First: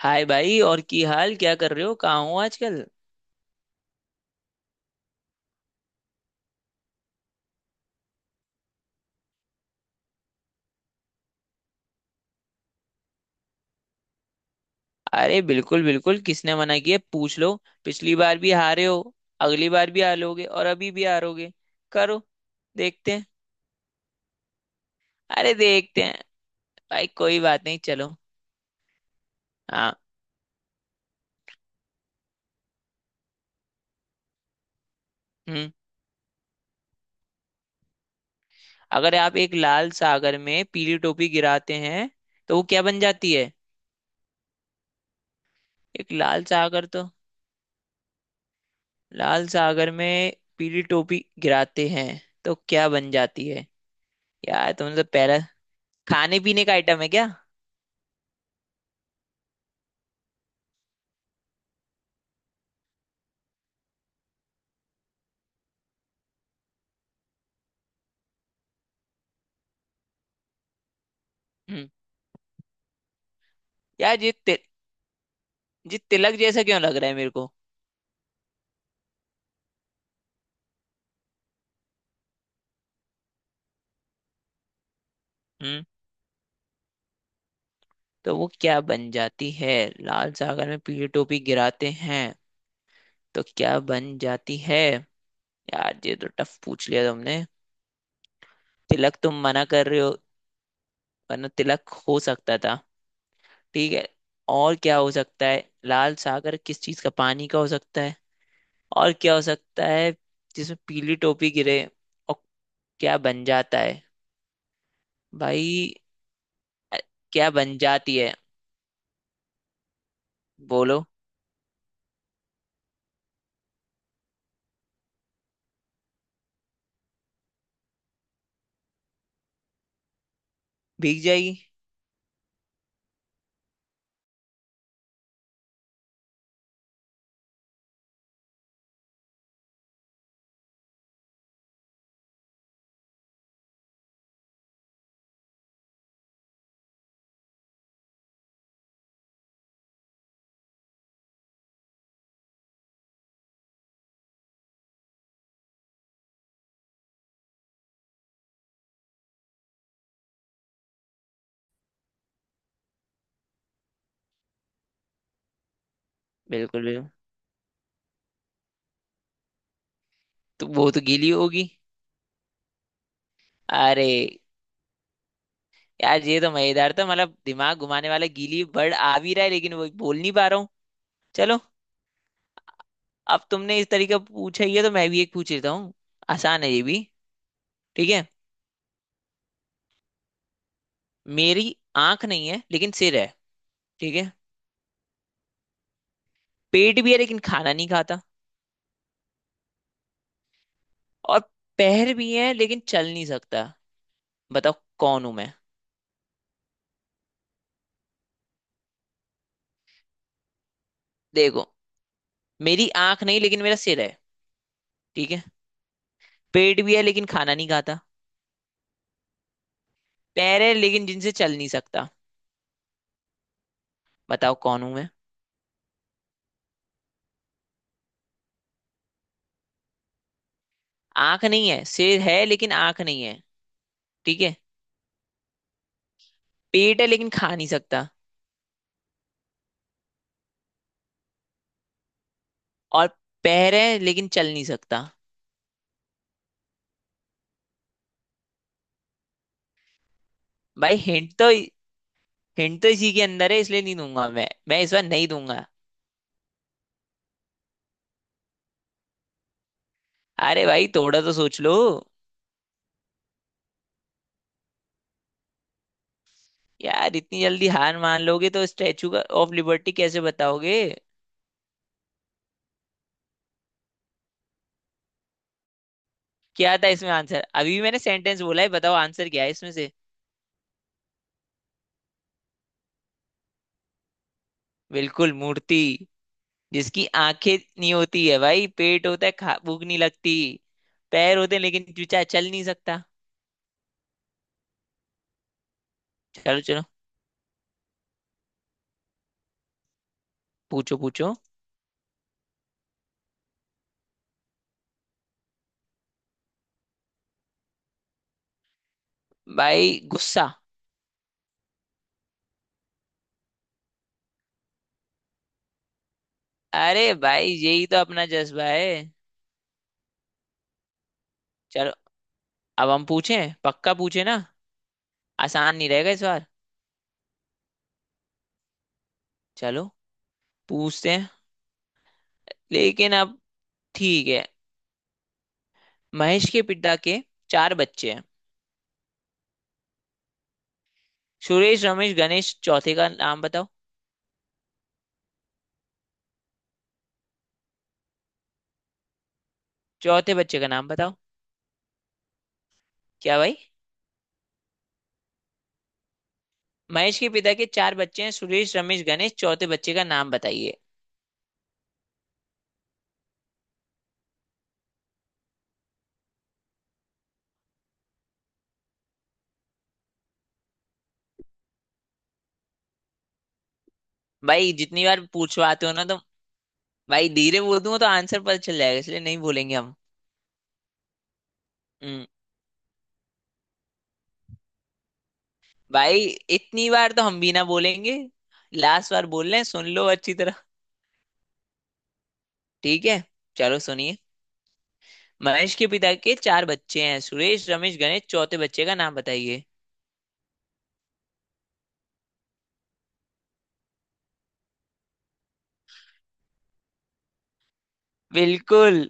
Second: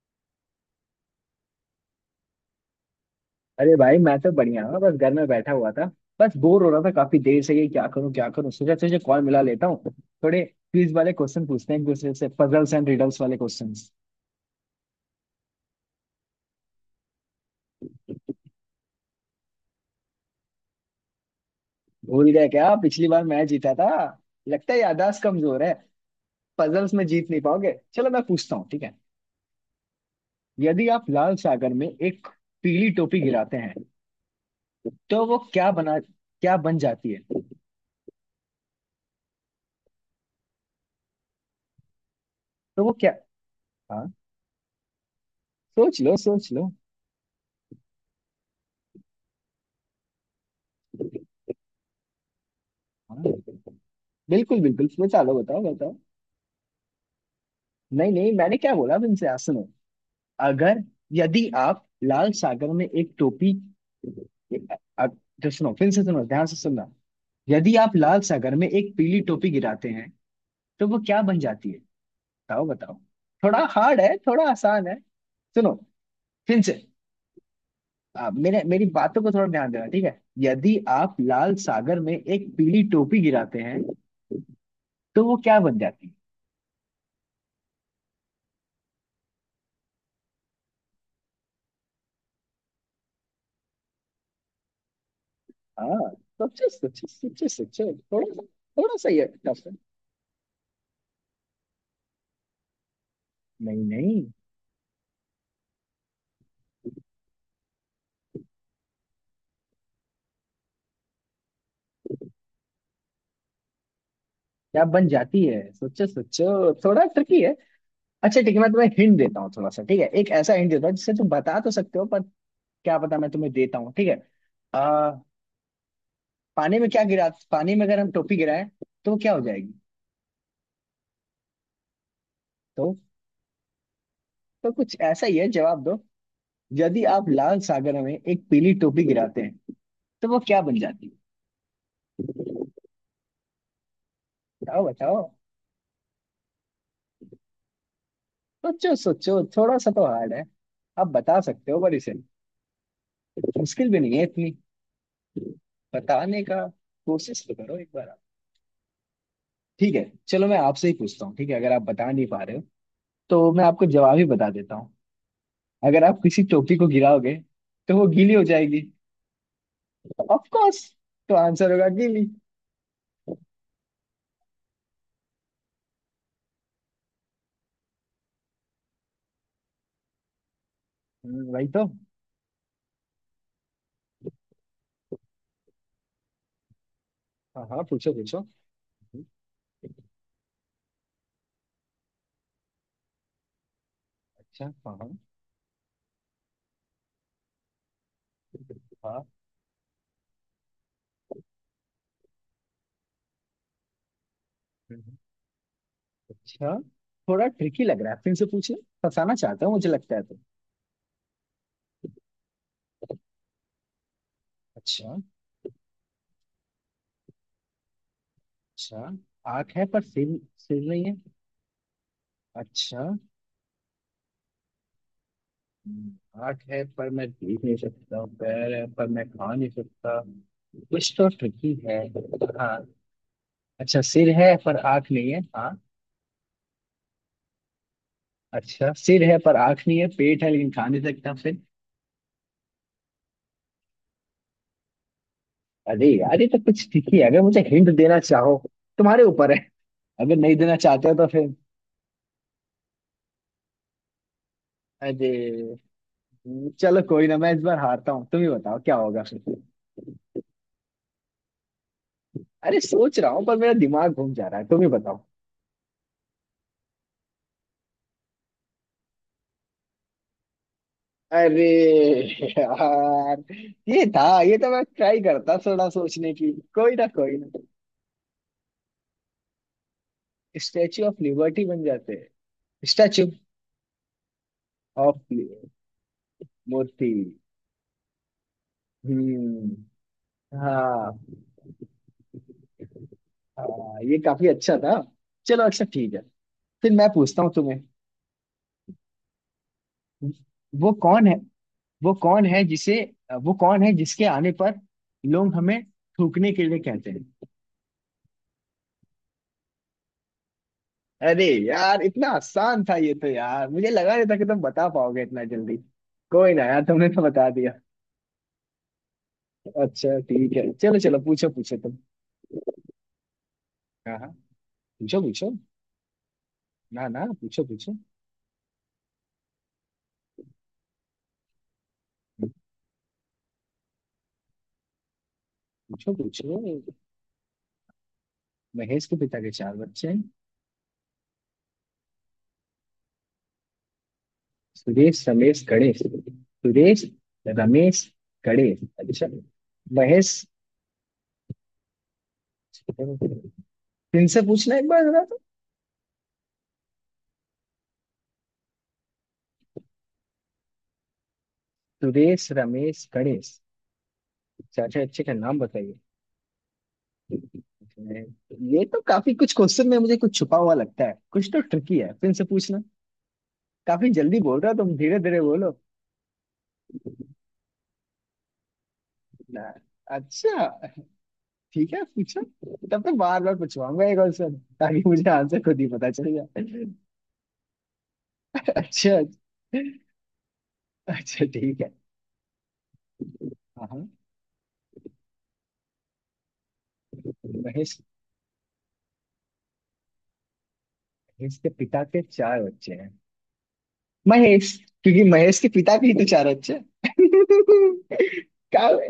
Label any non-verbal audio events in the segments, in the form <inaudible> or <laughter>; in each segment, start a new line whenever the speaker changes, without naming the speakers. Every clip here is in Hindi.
हाय भाई। और की हाल क्या कर रहे हो? कहाँ हो आजकल?
अरे भाई मैं तो बढ़िया हूँ। बस घर में बैठा हुआ था। बस बोर हो रहा था काफी देर से, ये क्या करूँ सोचा तुझे कॉल मिला लेता हूँ। थोड़े क्विज वाले क्वेश्चन पूछते हैं एक दूसरे से, पजल्स एंड रिडल्स वाले क्वेश्चंस।
अरे बिल्कुल बिल्कुल, किसने मना किया, पूछ लो। पिछली बार भी हारे हो, अगली बार भी हारोगे और अभी भी हारोगे। करो।
भूल गए क्या, पिछली
देखते
बार
हैं।
मैं जीता था? लगता है याददाश्त
अरे
कमजोर है।
देखते हैं।
पजल्स में
भाई
जीत
कोई
नहीं
बात
पाओगे,
नहीं,
चलो
चलो।
मैं पूछता हूँ, ठीक है?
हाँ।
यदि आप लाल सागर में एक पीली टोपी गिराते हैं तो वो क्या
हम्म।
बना क्या बन जाती है?
अगर आप एक लाल सागर में पीली टोपी गिराते हैं तो वो क्या
तो वो
बन
क्या?
जाती है?
हाँ, सोच
एक
लो
लाल
सोच लो।
सागर तो, लाल सागर में पीली टोपी गिराते हैं तो क्या बन
हाँ
जाती है?
बिल्कुल
यार
बिल्कुल,
तुमने तो मतलब
बताओ
पहला
बताओ बताओ।
खाने पीने का आइटम है क्या?
नहीं नहीं, मैंने क्या बोला तुमसे, आज सुनो। अगर, यदि आप लाल सागर में एक टोपी अ- तो सुनो फिर से, सुनो ध्यान से सुनना। यदि आप लाल सागर में एक पीली टोपी गिराते हैं तो वो क्या बन जाती है?
हम्म।
बताओ बताओ। थोड़ा हार्ड है
यार
थोड़ा आसान है। सुनो
ये तिलक
फिर
जैसा
से।
क्यों लग रहा है मेरे को?
आप मेरे मेरी बातों को थोड़ा ध्यान देना, ठीक है? यदि आप लाल सागर में एक पीली टोपी गिराते हैं तो वो क्या बन
हम्म।
जाती है?
तो वो क्या बन जाती है? लाल सागर में पीली टोपी गिराते हैं तो क्या बन जाती है?
हाँ,
यार ये तो टफ
सोचो
पूछ लिया
सोचो
तुमने।
सोचो सोचो। थोड़ा सा
तिलक
ये
तुम मना
tough है।
कर रहे हो, वरना तिलक हो सकता था।
नहीं
ठीक है।
नहीं।
और क्या हो सकता है? लाल सागर किस चीज का, पानी का हो सकता है? और क्या हो सकता है जिसमें पीली टोपी गिरे और क्या बन जाता है?
क्या बन जाती है,
भाई
सोचो सोचो,
अ,
थोड़ा ट्रिकी
क्या
है।
बन जाती है?
अच्छा ठीक है, मैं तुम्हें हिंट देता हूँ थोड़ा सा, ठीक है। एक ऐसा हिंट देता हूँ
बोलो।
जिससे तुम बता तो सकते हो, पर क्या पता। मैं तुम्हें देता हूँ, ठीक है। आ, पानी में क्या गिरा, पानी में अगर हम टोपी गिराएं तो वो क्या हो जाएगी?
भीग जाएगी।
तो तो कुछ ऐसा ही है, जवाब दो। यदि आप लाल सागर में एक पीली टोपी गिराते हैं तो वो क्या बन जाती है? बताओ बताओ। सोचो सोचो, थोड़ा सा तो हार्ड है। आप बता सकते हो, पर इसे, मुश्किल भी नहीं है इतनी। बताने का कोशिश तो करो एक बार, ठीक है। चलो मैं आपसे ही पूछता हूँ, ठीक है। अगर आप बता नहीं पा रहे हो तो मैं आपको जवाब ही बता देता हूँ। अगर आप किसी टोपी
बिल्कुल
को
बिल्कुल,
गिराओगे तो वो गीली हो जाएगी, ऑफ
तो
कोर्स।
वो तो गीली
तो
होगी।
आंसर होगा, गीली।
अरे यार ये तो मजेदार था, मतलब दिमाग घुमाने वाला। गीली बर्ड आ भी रहा है लेकिन वो बोल नहीं पा रहा हूँ। चलो,
वही तो।
अब तुमने इस तरीके पूछा ही है तो मैं भी एक पूछ लेता हूँ। आसान है ये भी।
हाँ हाँ,
ठीक
पूछो
है।
पूछो। हम्म।
मेरी आंख नहीं है लेकिन सिर है। ठीक है।
अच्छा, हाँ हाँ।
पेट भी है लेकिन खाना नहीं खाता।
हाँ।
और पैर भी है लेकिन चल नहीं सकता। बताओ
हम्म।
कौन हूं मैं।
अच्छा, थोड़ा ट्रिकी लग रहा है, फिर से पूछे। फंसाना चाहता हूँ मुझे लगता है तो।
देखो, मेरी आंख नहीं लेकिन मेरा सिर है।
अच्छा।
ठीक है। पेट भी है लेकिन खाना नहीं खाता।
अच्छा, आंख है पर सिर,
पैर है
सिर नहीं
लेकिन
है।
जिनसे चल नहीं सकता।
अच्छा,
बताओ कौन हूं मैं।
हाथ है पर मैं देख नहीं सकता, पैर है पर मैं खा नहीं सकता, कुछ तो
आंख नहीं
ट्रिकी
है,
है।
सिर है लेकिन
हाँ।
आंख नहीं है।
अच्छा, सिर
ठीक
है
है।
पर आँख नहीं है। हाँ।
पेट है लेकिन खा नहीं सकता।
अच्छा, सिर है पर आँख नहीं है, पेट है लेकिन खा नहीं सकता, फिर?
और पैर है लेकिन चल नहीं सकता।
अरे यार ये तो कुछ ट्रिकी है, अगर मुझे हिंट देना चाहो, तुम्हारे ऊपर है। अगर नहीं देना
भाई
चाहते हो तो
हिंट
फिर,
तो, हिंट तो इसी के अंदर है इसलिए नहीं दूंगा। मैं इस बार नहीं
अरे,
दूंगा।
चलो कोई ना, मैं इस बार हारता हूँ, तुम ही बताओ क्या होगा फिर।
अरे भाई थोड़ा तो सोच लो।
अरे सोच रहा हूँ पर मेरा दिमाग घूम जा रहा है, तुम ही बताओ।
यार इतनी जल्दी हार मान लोगे तो स्टैचू का ऑफ लिबर्टी कैसे बताओगे?
अरे यार, ये था, ये तो मैं ट्राई करता थोड़ा सोचने की।
क्या था
कोई ना
इसमें
कोई
आंसर?
ना।
अभी भी मैंने सेंटेंस बोला है, बताओ आंसर क्या है इसमें से।
स्टैचू ऑफ लिबर्टी बन जाते हैं। स्टैचू ऑफ
बिल्कुल, मूर्ति, जिसकी
मूर्ति।
आंखें नहीं होती है भाई। पेट होता है, खा
हम्म।
भूख नहीं लगती।
हाँ।
पैर होते हैं लेकिन चूचा चल नहीं सकता।
हाँ, ये काफी अच्छा था, चलो अच्छा ठीक है।
चलो चलो,
फिर मैं पूछता हूँ तुम्हें। वो
पूछो
कौन
पूछो।
है, वो कौन है जिसे, वो कौन है जिसके आने पर लोग हमें थूकने के लिए कहते हैं?
भाई गुस्सा।
अरे यार इतना आसान था ये तो, यार मुझे लगा नहीं था कि तुम बता पाओगे इतना जल्दी। कोई ना यार, तुमने
अरे
तो बता
भाई
दिया।
यही तो अपना जज्बा है।
अच्छा ठीक है, चलो चलो पूछो पूछो
चलो,
तुम।
अब हम पूछें, पक्का
हाँ
पूछे
हाँ,
ना?
पूछो पूछो।
आसान नहीं रहेगा इस बार।
ना ना, पूछो पूछो।
चलो, पूछते हैं लेकिन अब, ठीक है।
पूछो
महेश
पूछो।
के पिता के 4 बच्चे हैं,
महेश के पिता के चार बच्चे हैं,
सुरेश रमेश गणेश, चौथे का नाम बताओ।
सुरेश रमेश गणेश। सुरेश रमेश गणेश, अच्छा, महेश।
चौथे बच्चे का नाम बताओ। क्या भाई।
इनसे पूछना एक बार जरा तो।
महेश के पिता के चार बच्चे हैं, सुरेश रमेश गणेश, चौथे बच्चे का नाम बताइए।
सुरेश रमेश गणेश, चाचा अच्छे का नाम बताइए। ये तो काफी कुछ क्वेश्चन में मुझे कुछ छुपा हुआ लगता है, कुछ तो ट्रिकी है, फिर से पूछना। काफी जल्दी बोल रहे
भाई
हो तुम,
जितनी
धीरे
बार
धीरे बोलो।
पूछवाते हो ना तो, भाई धीरे बोल दूंगा तो आंसर पता चल जाएगा, इसलिए नहीं
ना,
बोलेंगे हम।
अच्छा ठीक है,
हम्म।
पूछो। तब तो बार बार पूछवाऊंगा एक क्वेश्चन, ताकि मुझे आंसर खुद ही पता
भाई
चल जाए।
इतनी बार तो हम भी ना बोलेंगे। लास्ट
अच्छा,
बार बोल रहे हैं, सुन लो अच्छी तरह।
अच्छा ठीक है।
ठीक है, चलो
हाँ हाँ।
सुनिए। महेश के पिता के चार बच्चे हैं, सुरेश रमेश
महेश।
गणेश, चौथे बच्चे का नाम बताइए।
महेश के पिता के चार बच्चे हैं, महेश। क्योंकि महेश के पिता के ही तो चार बच्चे हैं। <laughs> का,
बिल्कुल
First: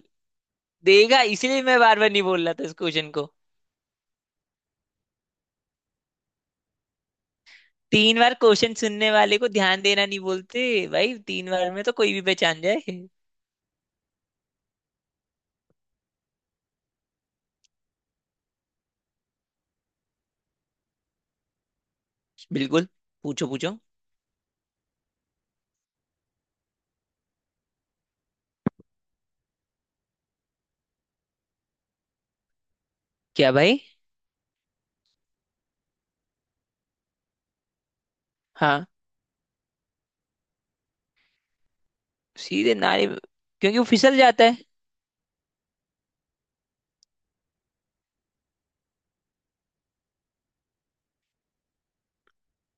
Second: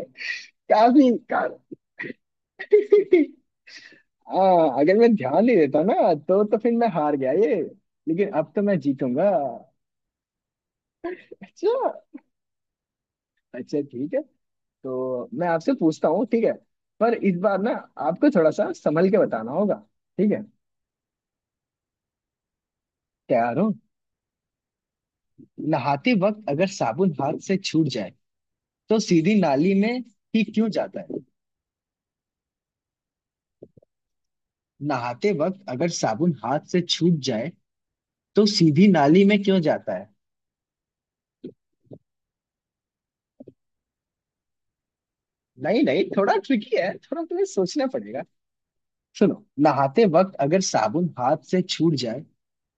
काफी
देगा इसलिए
काफी।
मैं बार बार नहीं बोल रहा था इस क्वेश्चन को।
आ, अगर मैं ध्यान नहीं देता ना, तो फिर मैं हार गया ये।
तीन
लेकिन
बार
अब तो
क्वेश्चन
मैं
सुनने
जीतूंगा।
वाले को ध्यान देना नहीं बोलते। भाई 3 बार में तो
अच्छा,
कोई भी पहचान जाए।
अच्छा ठीक है। तो मैं आपसे पूछता हूँ, ठीक है। पर इस बार ना, आपको थोड़ा सा संभल के बताना होगा, ठीक है।
बिल्कुल, पूछो
तैयार हो?
पूछो।
नहाते वक्त अगर साबुन हाथ से छूट जाए तो सीधी नाली में ही क्यों जाता है?
क्या भाई।
नहाते वक्त अगर साबुन हाथ से छूट जाए तो
हाँ,
सीधी नाली में क्यों जाता है?
सीधे नारे क्योंकि वो फिसल जाता है।
नहीं नहीं, थोड़ा ट्रिकी है, थोड़ा तुम्हें सोचना। सुनो, नहाते वक्त अगर साबुन हाथ से छूट जाए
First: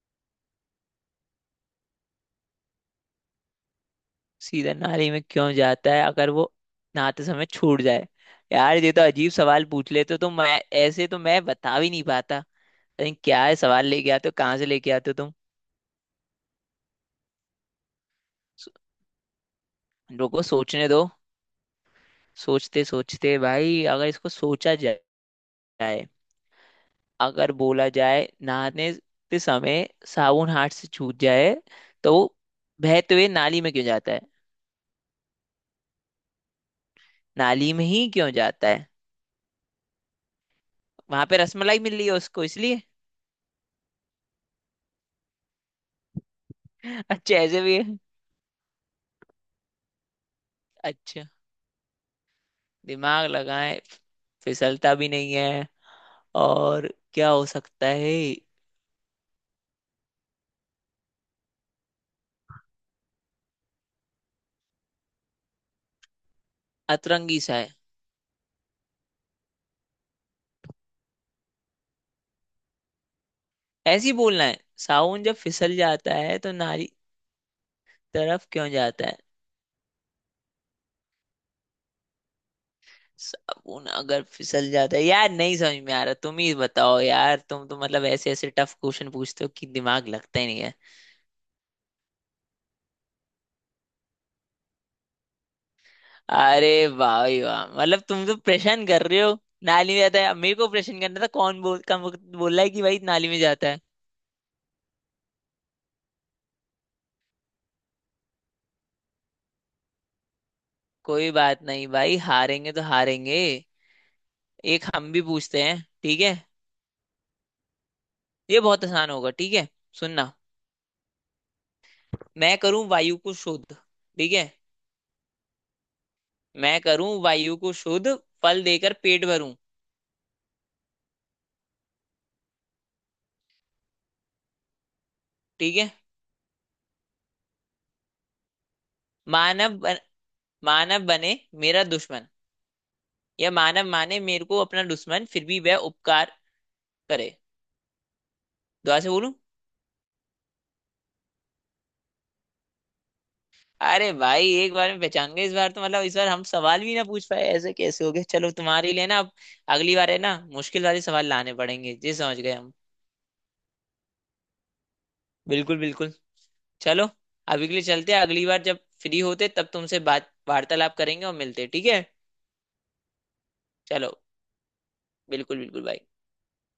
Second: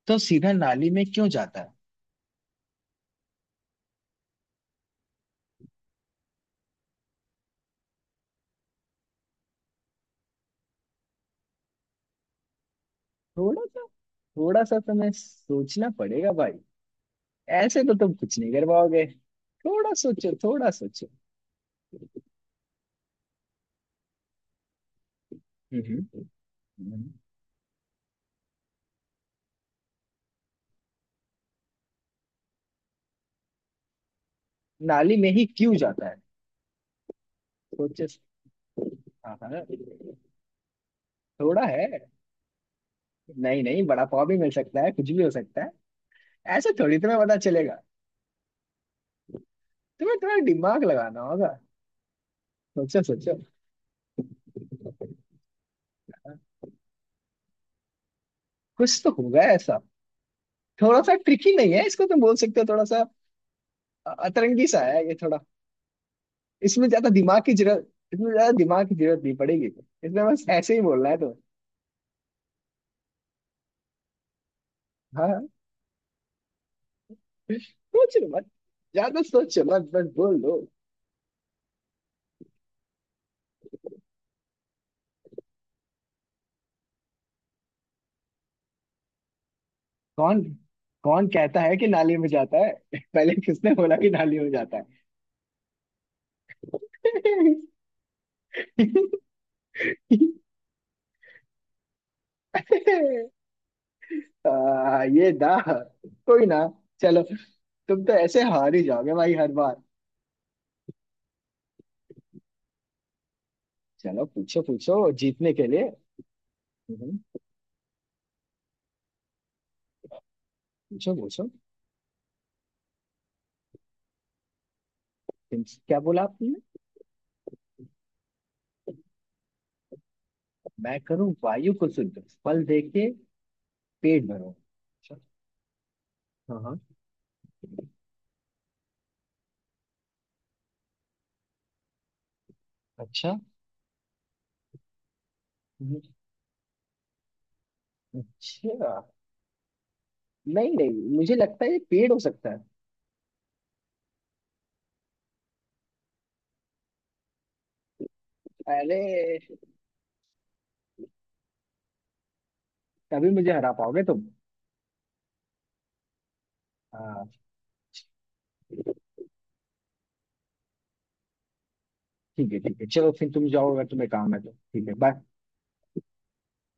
तो सीधा नाली में क्यों जाता है?
सीधा नाली में क्यों जाता है अगर वो नहाते समय छूट जाए? यार ये तो अजीब सवाल पूछ लेते हो। तो मैं ऐसे तो मैं बता भी नहीं पाता। अरे क्या है
थोड़ा सा,
सवाल, लेके आते हो कहाँ
थोड़ा
से
सा
लेके
तुम्हें
आते हो तुम?
सोचना पड़ेगा भाई, ऐसे तो तुम कुछ नहीं कर
सो-
पाओगे। थोड़ा सोचो
रुको
थोड़ा
सोचने दो।
सोचो।
सोचते सोचते भाई, अगर इसको सोचा
हम्म।
जाए,
हम्म।
अगर बोला जाए, नहाने ते समय साबुन हाथ से छूट जाए तो वो बहते हुए नाली में क्यों जाता है?
नाली में ही क्यों जाता है?
नाली में
सोचो।
ही क्यों जाता है?
हाँ हाँ।
वहां पे
थोड़ा
रसमलाई
है।
मिल रही है उसको, इसलिए।
नहीं नहीं, बड़ा पाव भी मिल सकता है, कुछ भी हो सकता है, ऐसे थोड़ी
<laughs>
तुम्हें पता
अच्छा ऐसे भी
चलेगा।
है।
तुम्हें थोड़ा दिमाग लगाना
अच्छा,
होगा, सोचो
दिमाग
सोचो।
लगाएं। फिसलता भी नहीं है,
हाँ।
और क्या हो सकता है?
कुछ तो होगा ऐसा। थोड़ा सा ट्रिकी नहीं है इसको, तुम बोल सकते हो, थोड़ा सा अतरंगी सा है ये, थोड़ा। इसमें ज्यादा
अतरंगी
दिमाग की
सा है।
जरूरत, इसमें ज्यादा दिमाग की जरूरत नहीं पड़ेगी, इसमें बस ऐसे ही बोलना है तो।
ऐसी बोलना है साबुन
हाँ
जब
हाँ।
फिसल जाता है तो नारी
सोच लो मत,
तरफ क्यों जाता है?
ज्यादा सोचो मत, बस बोल दो।
साबुन अगर फिसल जाता है, यार नहीं समझ में आ रहा। तुम ही बताओ यार, तुम तो मतलब ऐसे ऐसे टफ क्वेश्चन पूछते हो कि दिमाग लगता
कौन,
ही नहीं है।
कौन कहता है कि नाली में जाता है? <laughs> पहले किसने बोला कि नाली में जाता है?
अरे वाह भाई वाह, मतलब तुम तो परेशान कर रहे हो। नाली में जाता है, अब
<laughs>
मेरे को परेशान करना था। कौन बोल कम बोल रहा है कि भाई नाली में जाता है?
आ, ये दा कोई ना, चलो। तुम तो ऐसे हार ही जाओगे भाई, हर बार।
कोई बात नहीं भाई, हारेंगे तो हारेंगे।
चलो पूछो
एक
पूछो,
हम भी
जीतने
पूछते
के
हैं,
लिए।
ठीक है।
हम्म,
ये बहुत आसान होगा, ठीक है। सुनना।
पूछो पूछो।
मैं करूं वायु को शुद्ध, ठीक है।
क्या बोला आपने?
मैं करूं वायु को शुद्ध, फल देकर पेट भरूं।
मैं करूं वायु को शुद्ध, फल देके पेट भरो, अच्छा।
ठीक है।
हाँ हाँ।
मानव बन, मानव बने मेरा दुश्मन,
अच्छा।
या मानव माने मेरे को अपना दुश्मन, फिर भी वह
हम्म।
उपकार करे।
अच्छा।
दोबारा से बोलूं?
नहीं नहीं, मुझे लगता है ये पेड़ हो सकता है।
अरे भाई एक बार में पहचान गए इस बार तो। मतलब इस बार हम सवाल भी ना पूछ पाए, ऐसे कैसे हो गए? चलो, तुम्हारे
अरे,
लिए ना अब अगली बार है ना, मुश्किल वाले सवाल लाने पड़ेंगे जी, समझ गए हम।
तभी मुझे हरा पाओगे तुम।
बिल्कुल बिल्कुल। चलो,
हाँ।
अभी के लिए चलते हैं, अगली बार जब फ्री होते तब तुमसे बात वार्तालाप करेंगे और मिलते हैं, ठीक है।
ठीक है ठीक है, चलो फिर तुम जाओ, अगर तुम्हें
चलो,
काम है तो। ठीक है, बाय।
बिल्कुल बिल्कुल भाई।